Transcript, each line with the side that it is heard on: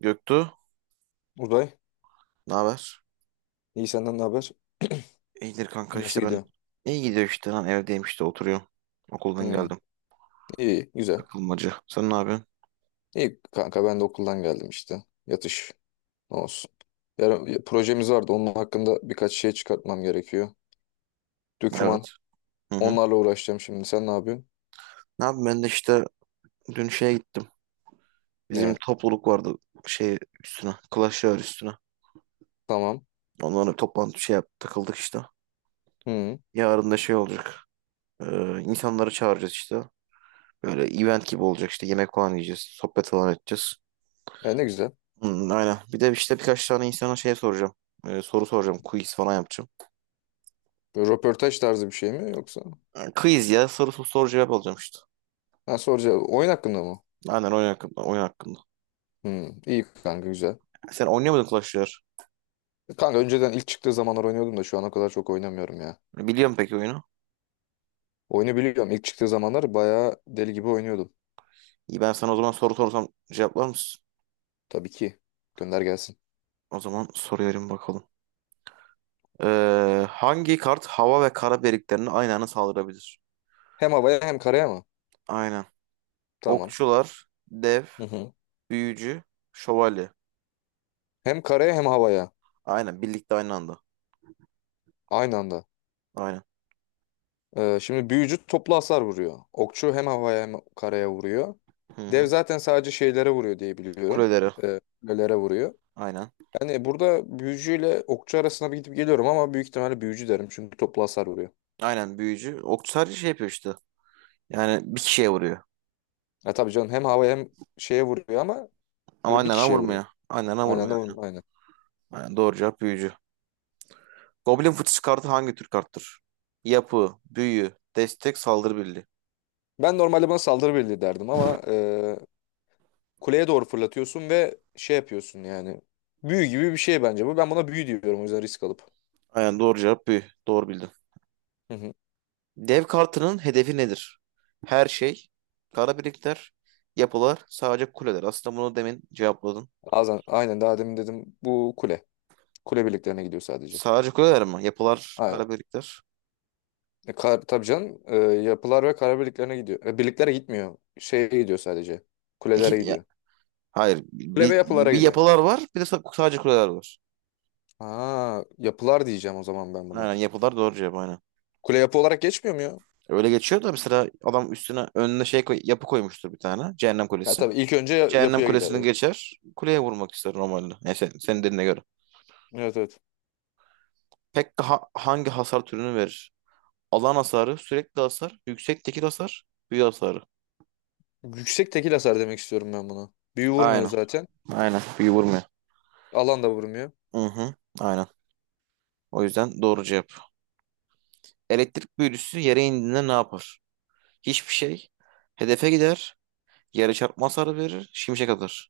right: Göktuğ,
left: Uzay,
right: ne haber?
left: iyi senden ne haber?
right: İyidir kanka
left: Nasıl
right: işte ben.
left: gidiyor?
right: İyi gidiyor işte lan evdeyim işte oturuyorum. Okuldan
left: Hmm.
right: geldim.
left: iyi, güzel.
right: Takılmacı. Sen ne yapıyorsun?
left: İyi kanka ben de okuldan geldim işte. Yatış, ne olsun. Yarın projemiz vardı, onun hakkında birkaç şey çıkartmam gerekiyor. Döküman,
right: Evet. Hı hı.
left: onlarla uğraşacağım şimdi. Sen ne yapıyorsun?
right: Ne yapayım ben de işte dün şeye gittim. Bizim
left: Ne?
right: topluluk vardı şey üstüne. Clash Royale üstüne.
left: Tamam.
right: Onlara toplantı şey yaptık takıldık işte.
left: Hmm.
right: Yarın da şey olacak. İnsanları çağıracağız işte. Böyle event gibi olacak işte. Yemek falan yiyeceğiz. Sohbet falan edeceğiz.
left: E ne güzel.
right: Hı, aynen. Bir de işte birkaç tane insana şey soracağım. Soru soracağım. Quiz falan yapacağım.
left: Böyle röportaj tarzı bir şey mi yoksa?
right: Quiz ya sorusu soru cevap alacağım işte.
left: Ha, soracağım, oyun hakkında mı?
right: Aynen oyun hakkında. Oyun hakkında.
left: İyi kanka güzel.
right: Sen oynayamadın Clash Royale.
left: Kanka önceden ilk çıktığı zamanlar oynuyordum da şu ana kadar çok oynamıyorum ya.
right: Biliyorum peki oyunu.
left: Oyunu biliyorum. İlk çıktığı zamanlar bayağı deli gibi oynuyordum.
right: İyi ben sana o zaman soru sorsam cevaplar mısın?
left: Tabii ki. Gönder gelsin.
right: O zaman soruyorum bakalım. Hangi kart hava ve kara birliklerini aynı anda saldırabilir?
left: Hem havaya hem karaya mı?
right: Aynen.
left: Tamam.
right: Okçular, dev,
left: Hı hı.
right: büyücü, şövalye.
left: Hem karaya hem havaya.
right: Aynen birlikte aynı anda.
left: Aynı anda.
right: Aynen.
left: Şimdi büyücü toplu hasar vuruyor. Okçu hem havaya hem karaya vuruyor.
right: Hı
left: Dev
right: hı.
left: zaten sadece şeylere vuruyor diye biliyorum.
right: Kuleleri.
left: Kulelere vuruyor.
right: Aynen.
left: Yani burada büyücüyle okçu arasına bir gidip geliyorum ama büyük ihtimalle büyücü derim. Çünkü toplu hasar vuruyor.
right: Aynen büyücü. Okçu sadece şey yapıyor işte. Yani bir kişiye vuruyor.
left: Ya tabii canım hem havaya hem şeye vuruyor ama
right: Ama
left: bir
right: aynı anda
left: kişiye vuruyor.
right: vurmuyor. Aynı anda
left: Aynı
right: vurmuyor.
left: anda vurmuyor. Aynen.
right: Aynen, doğru cevap büyücü. Goblin fıçısı kartı hangi tür karttır? Yapı, büyü, destek, saldırı birliği.
left: Ben normalde buna saldırı birliği derdim ama kuleye doğru fırlatıyorsun ve şey yapıyorsun yani. Büyü gibi bir şey bence bu. Ben buna büyü diyorum o yüzden risk alıp.
right: Aynen doğru cevap büyü. Doğru bildin.
left: Hı hı.
right: Dev kartının hedefi nedir? Her şey, kara birlikler, yapılar, sadece kuleler. Aslında bunu demin cevapladın.
left: Bazen, aynen daha demin dedim bu kule. Kule birliklerine gidiyor sadece.
right: Sadece kuleler mi? Yapılar,
left: Aynen.
right: kara birlikler.
left: Tabii canım yapılar ve kara birliklerine gidiyor. Birliklere gitmiyor. Şeye gidiyor sadece. Kulelere
right: İki,
left: gidiyor.
right: hayır.
left: Kule ve
right: Bir,
left: yapılara
right: bir
left: gidiyor.
right: yapılar var, bir de sadece kuleler var.
left: Ha, yapılar diyeceğim o zaman ben buna.
right: Aynen yapılar doğru cevap aynen.
left: Kule yapı olarak geçmiyor mu ya?
right: Öyle geçiyor da mesela adam üstüne önüne şey koy, yapı koymuştur bir tane. Cehennem
left: Ya
right: Kulesi.
left: tabii ilk önce
right: Cehennem
left: yapıya gider.
right: kulesini
left: Evet,
right: geçer. Kuleye vurmak ister normalde. Yani sen, senin dediğine göre.
left: evet, evet.
right: Pekka hangi hasar türünü verir? Alan hasarı, sürekli hasar, yüksek tekil hasar, büyü hasarı.
left: Yüksek tekil hasar demek istiyorum ben buna. Büyü vurmuyor
right: Aynen.
left: zaten.
right: Aynen. Büyü vurmuyor.
left: Alan da vurmuyor.
right: Hı hı. Aynen. O yüzden doğru cevap. Elektrik büyücüsü yere indiğinde ne yapar? Hiçbir şey. Hedefe gider. Yere çarpma hasarı verir. Şimşek atar.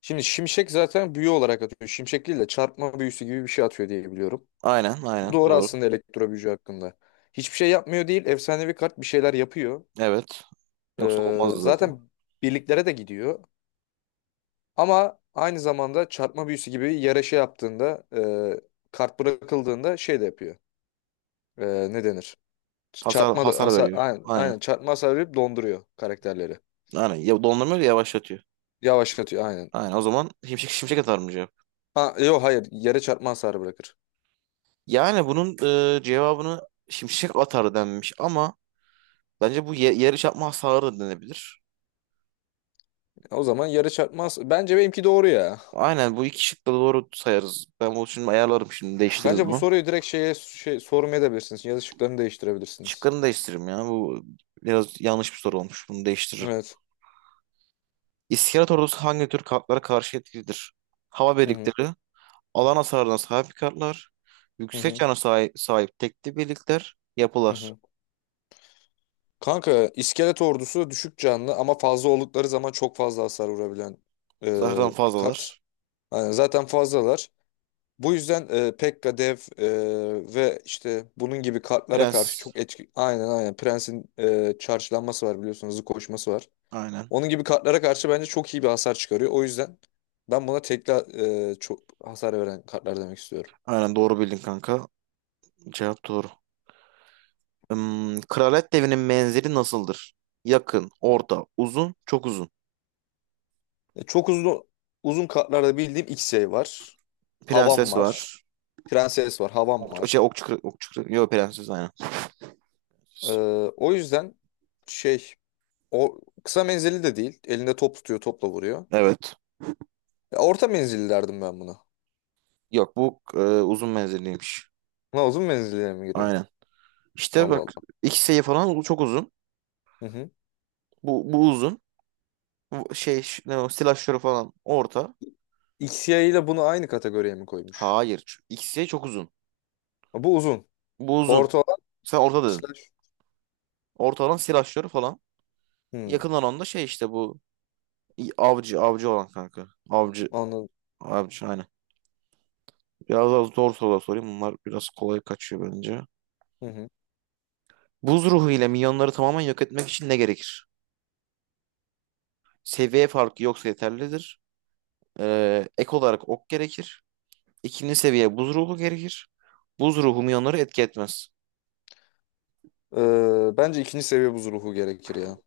left: Şimdi şimşek zaten büyü olarak atıyor. Şimşek değil de çarpma büyüsü gibi bir şey atıyor diye biliyorum.
right: Aynen. Aynen.
left: Bu doğru
right: Doğru.
left: aslında elektro büyücü hakkında. Hiçbir şey yapmıyor değil. Efsanevi kart bir şeyler yapıyor.
right: Evet. Yoksa olmazdı zaten.
left: Zaten birliklere de gidiyor. Ama aynı zamanda çarpma büyüsü gibi yere şey yaptığında e, kart bırakıldığında şey de yapıyor. Ne denir?
right: Hasar,
left: Çarpma da
right: hasar
left: hasar,
right: veriyor.
left: aynen,
right: Aynen.
left: aynen çarpma hasarı verip donduruyor karakterleri.
right: Aynen. Ya dondurma öyle yavaşlatıyor.
left: Yavaşlatıyor aynen.
right: Aynen. O zaman şimşek atar mı cevap?
left: Ha, yok, hayır, yere çarpma hasarı bırakır.
right: Yani bunun cevabını şimşek atar denmiş ama bence bu ye yarı çarpma hasarı denebilir.
left: O zaman yarı çarpmaz. Bence benimki doğru ya.
right: Aynen bu iki şık da doğru sayarız. Ben bunu şimdi ayarlarım şimdi değiştiririz
left: Bence bu
right: bunu.
left: soruyu direkt şeye şey, sormaya da bilirsiniz. Yazı şıklarını değiştirebilirsiniz.
right: Şıklarını değiştiririm ya. Bu biraz yanlış bir soru olmuş. Bunu değiştiririm.
left: Evet.
right: İskelet ordusu hangi tür kartlara karşı etkilidir? Hava
left: Hı hı.
right: birlikleri, alan hasarına sahip kartlar,
left: Hı
right: yüksek
left: hı.
right: cana sahip tekli birlikler,
left: Hı
right: yapılar.
left: hı. Kanka iskelet ordusu düşük canlı ama fazla oldukları zaman çok fazla hasar vurabilen
right: Zahran
left: kart.
right: fazlalar.
left: Yani zaten fazlalar. Bu yüzden Pekka, Dev ve işte bunun gibi kartlara karşı
right: Prens.
left: çok etki... Aynen, aynen. Prens'in charge'lanması var biliyorsunuz. Hızlı koşması var.
right: Aynen.
left: Onun gibi kartlara karşı bence çok iyi bir hasar çıkarıyor. O yüzden ben buna tekli çok hasar veren kartlar demek istiyorum.
right: Aynen doğru bildin kanka. Cevap doğru. Hmm, Kraliyet devinin menzili nasıldır? Yakın, orta, uzun, çok uzun.
left: Çok uzun uzun kartlarda bildiğim Xey var. Havan
right: Prenses
left: var.
right: var.
left: Prenses var. Havan
right: Ok,
left: var.
right: şey, okçu, okçu, yok prenses aynen.
left: Ee, O yüzden şey o kısa menzilli de değil. Elinde top tutuyor, topla vuruyor.
right: Evet.
left: Ya, orta menzilli derdim ben buna.
right: Yok bu uzun menzilliymiş.
left: Ne, uzun menzilliye mi giriyor?
right: Aynen. İşte
left: Allah
right: bak
left: Allah.
right: iki sayı falan çok uzun.
left: Hı hı.
right: Bu uzun. Bu Şey ne o, silajları falan orta.
left: Xey ile bunu aynı kategoriye mi koymuş?
right: Hayır. İkisi çok uzun.
left: Ha, bu uzun.
right: Bu uzun.
left: Orta olan
right: Sen orta dedin.
left: slash.
right: Orta olan silajları falan.
left: Hmm,
right: Yakın olan da şey işte bu avcı avcı olan kanka. Avcı
left: Anladım.
right: avcı aynen. Biraz daha zor sorular sorayım. Bunlar biraz kolay kaçıyor bence.
left: Hı hı.
right: Buz ruhu ile milyonları tamamen yok etmek için ne gerekir? Seviye farkı yoksa yeterlidir. Ek olarak ok gerekir. İkinci seviye buz ruhu gerekir. Buz ruhu milyonları etki etmez.
left: Bence ikinci seviye buz ruhu gerekir ya.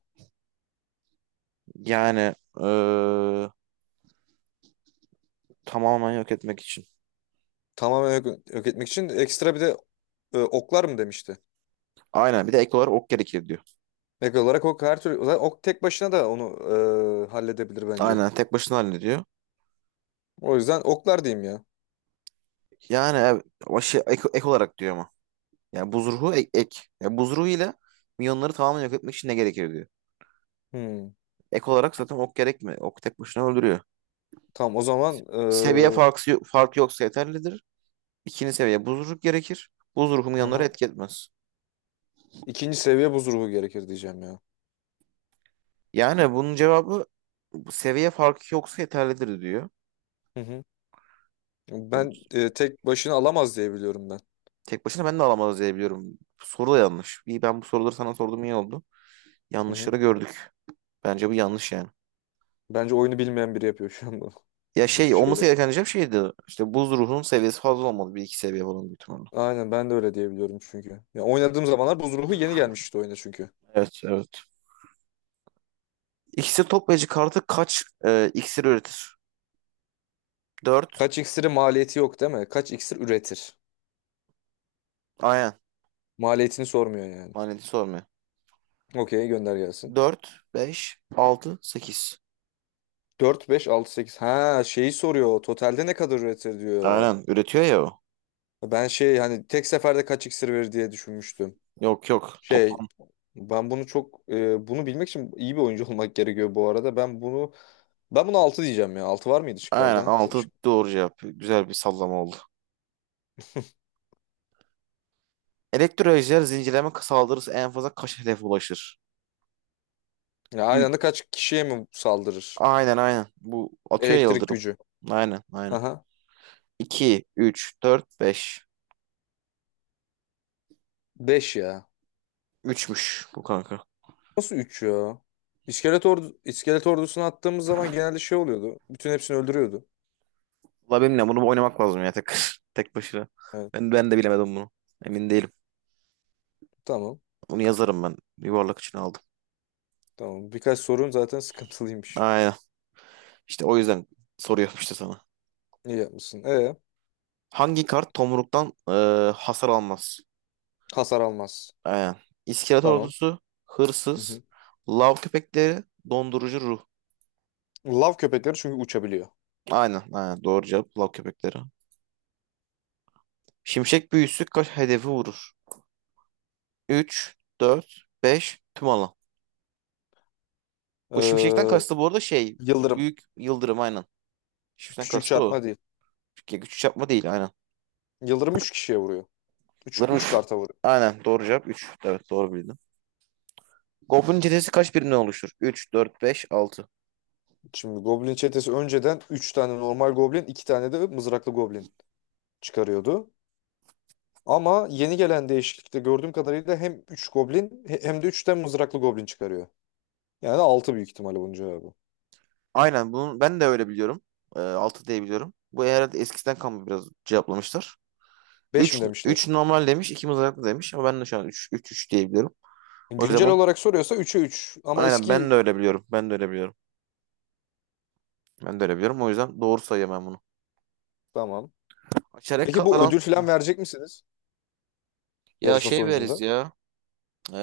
right: Yani eee, tamamen yok etmek için.
left: Tamamen yok, yok etmek için ekstra bir de oklar mı demişti?
right: Aynen bir de ek olarak ok gerekir diyor.
left: Ek olarak ok her türlü zaten ok tek başına da onu halledebilir bence.
right: Aynen tek başına hallediyor.
left: O yüzden oklar diyeyim ya.
right: Yani başı ek, ek olarak diyor ama. Yani buz ruhu ek. Ek. Yani buz ruhu ile milyonları tamamen yok etmek için ne gerekir diyor.
left: Hmm.
right: Ek olarak zaten ok gerekmiyor. Ok tek başına öldürüyor.
left: Tamam o zaman
right: Seviye farkı yoksa yeterlidir. İkinci seviye buz ruhu gerekir. Buz ruhu milyonları
left: aha.
right: etki etmez.
left: ikinci seviye buz ruhu gerekir diyeceğim ya.
right: Yani bunun cevabı seviye farkı yoksa yeterlidir diyor.
left: Hı hı.
right: Bunu
left: Ben tek başına alamaz diye biliyorum ben.
right: tek başına ben de alamaz diye biliyorum. Soru da yanlış. İyi ben bu soruları sana sorduğum iyi oldu.
left: Hı hı.
right: Yanlışları gördük. Bence bu yanlış yani.
left: Bence oyunu bilmeyen biri yapıyor şu an bunu.
right: Ya
left: Bu şu
right: şey olması
left: şeyler.
right: gereken diyeceğim şeydi. İşte buz ruhunun seviyesi fazla olmalı. Bir iki seviye falan büyük ihtimalle.
left: Aynen ben de öyle diyebiliyorum çünkü. Ya oynadığım zamanlar buz ruhu yeni gelmişti oyuna çünkü.
right: Evet. İksir toplayıcı kartı kaç iksir üretir? Dört.
left: Kaç iksiri maliyeti yok değil mi? Kaç iksir üretir?
right: Aynen.
left: Maliyetini sormuyor yani.
right: Maneti sormuyor.
left: Okey, gönder gelsin.
right: Dört, beş, altı, sekiz.
left: Dört, beş, altı, sekiz. Ha, şeyi soruyor. Totalde ne kadar üretir diyor.
right: Aynen. Üretiyor ya o.
left: Ben şey hani tek seferde kaç iksir verir diye düşünmüştüm.
right: Yok yok.
left: Şey,
right: Toplam.
left: ben bunu çok bunu bilmek için iyi bir oyuncu olmak gerekiyor bu arada. Ben bunu altı diyeceğim ya. Altı var mıydı şıklarda?
right: Aynen, 6 doğru cevap. Güzel bir sallama oldu. Elektrolizer zincirleme saldırısı en fazla kaç hedefe ulaşır?
left: Ya aynı
right: 3.
left: anda kaç kişiye mi saldırır?
right: Aynen aynen. Bu atıyor ya
left: Elektrik
right: yıldırım.
left: gücü.
right: Aynen aynen.
left: Aha.
right: 2, 3, 4, 5.
left: 5 ya.
right: Üçmüş bu kanka.
left: Nasıl 3 ya? İskelet ordusunu attığımız zaman genelde şey oluyordu. Bütün hepsini öldürüyordu.
right: Valla benimle bunu oynamak lazım ya tek tek başına.
left: Evet.
right: Ben de bilemedim bunu. Emin değilim.
left: Tamam.
right: Bunu yazarım ben. Yuvarlak için aldım.
left: Tamam. Birkaç sorun zaten sıkıntılıymış.
right: Aynen. İşte o yüzden soru yapmıştı sana.
left: İyi yapmışsın.
right: Hangi kart tomruktan hasar almaz?
left: Hasar almaz.
right: Aynen. İskelet
left: Tamam.
right: ordusu,
left: Hı
right: hırsız,
left: hı.
right: lav köpekleri, dondurucu ruh.
left: Lav köpekleri çünkü uçabiliyor.
right: Aynen, aynen. Doğru cevap lav köpekleri. Şimşek büyüsü kaç hedefi vurur? 3, 4, 5 tüm alan. Bu şimşekten
left: Ee,
right: kastı bu arada şey
left: Yıldırım.
right: büyük yıldırım aynen. Shift'ten
left: Küçük
right: kastı o.
left: çarpma değil.
right: Çünkü Güç çarpma değil aynen.
left: Yıldırım 3 kişiye vuruyor. Üç üç
right: Vuruş.
left: karta vuruyor.
right: Aynen doğru cevap 3. Evet doğru bildim. Goblin çetesi kaç birimden oluşur? 3, 4, 5, 6.
left: Şimdi Goblin çetesi önceden 3 tane normal Goblin, 2 tane de mızraklı Goblin çıkarıyordu. Ama yeni gelen değişiklikte gördüğüm kadarıyla hem 3 Goblin hem de 3 tane mızraklı Goblin çıkarıyor. Yani 6 büyük ihtimalle bunun cevabı.
right: Aynen bunu ben de öyle biliyorum. 6 diye biliyorum. Bu herhalde eskiden kalma biraz cevaplamışlar. 3,
left: Beş mi
right: 3
left: demişler?
right: normal demiş, 2 mızraklı demiş ama ben de şu an 3, 3, 3 diye biliyorum. O yüzden
left: Güncel
right: bunu
left: olarak soruyorsa 3'e 3. Ama
right: aynen ben de
left: eski...
right: öyle biliyorum. Ben de öyle biliyorum. Ben de öyle biliyorum. O yüzden doğru sayıyorum ben bunu.
left: Tamam.
right: Çeyrek
left: Peki bu
right: katlanan
left: ödül falan verecek misiniz
right: ya
left: yarışma
right: şey veririz
left: sonucunda?
right: ya. Ee,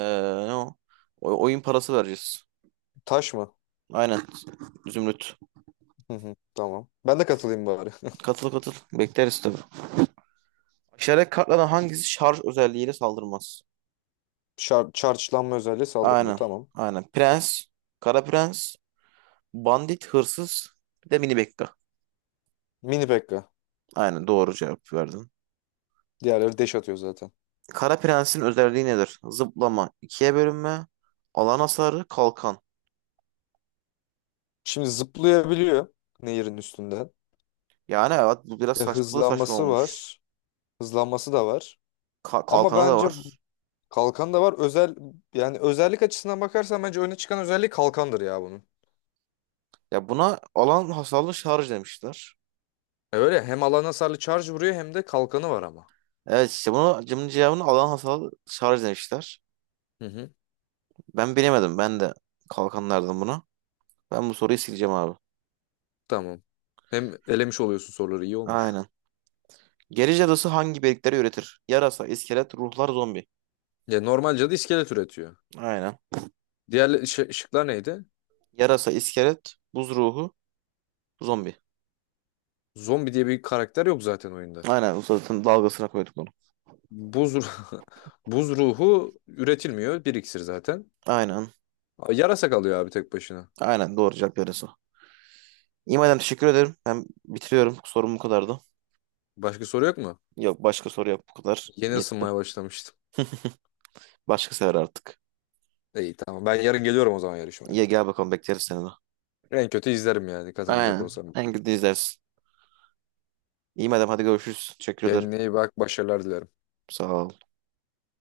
right: Ne o? Oyun parası vereceğiz.
left: Taş mı?
right: Aynen. Zümrüt.
left: Hı hı, tamam. Ben de katılayım bari.
right: Katıl katıl. Bekleriz tabii. Aşağıdaki kartlardan hangisi şarj özelliğiyle saldırmaz?
left: Charge'lanma özelliği saldırmıyor.
right: Aynen.
left: Tamam.
right: Aynen. Prens, Kara Prens, Bandit, Hırsız, bir de Mini Bekka.
left: Mini Pekka.
right: Aynen doğru cevap verdin.
left: Diğerleri dash atıyor zaten.
right: Kara Prens'in özelliği nedir? Zıplama, ikiye bölünme, alan hasarı, kalkan.
left: Şimdi zıplayabiliyor nehirin üstünden.
right: Yani evet bu biraz saç, bu da saçma
left: Hızlanması
right: olmuş.
left: var. Hızlanması da var. Ama
right: Kalkanı da
left: bence
right: var.
left: kalkan da var. Özellik açısından bakarsan bence öne çıkan özelliği kalkandır ya bunun.
right: Ya buna alan hasarlı şarj demişler.
left: Öyle hem alan hasarlı charge vuruyor hem de kalkanı var ama.
right: Evet işte bunu cımın cevabını alan hasarlı şarj demişler.
left: Hı hı.
right: Ben bilemedim. Ben de kalkanlardım buna. Ben bu soruyu sileceğim abi.
left: Tamam. Hem elemiş oluyorsun, soruları iyi olmuş.
right: Aynen. Geri cadısı hangi birlikleri üretir? Yarasa, iskelet, ruhlar, zombi.
left: Ya normalce de iskelet üretiyor.
right: Aynen.
left: Diğer şıklar neydi?
right: Yarasa, iskelet, buz ruhu, zombi.
left: Zombi diye bir karakter yok zaten oyunda.
right: Aynen. Bu zaten dalgasına koyduk bunu.
left: Buz ru- Buz ruhu üretilmiyor. Bir iksir zaten.
right: Aynen.
left: Yarasa kalıyor abi tek başına.
right: Aynen. Doğru cevap yarasa. İyi madem teşekkür ederim. Ben bitiriyorum. Sorum bu kadardı.
left: Başka soru yok mu?
right: Yok başka soru yok bu kadar.
left: Yeni
right: Yetti.
left: ısınmaya başlamıştım.
right: Başka sefer artık.
left: İyi, tamam. Ben yarın geliyorum o zaman yarışmaya.
right: İyi gel bakalım bekleriz seni de.
left: En kötü izlerim yani katılmayacak
right: Aynen.
left: olsam.
right: En kötü izlersin. İyi madem hadi görüşürüz. Teşekkür ederim.
left: Kendine iyi bak. Başarılar dilerim.
right: Sağ ol.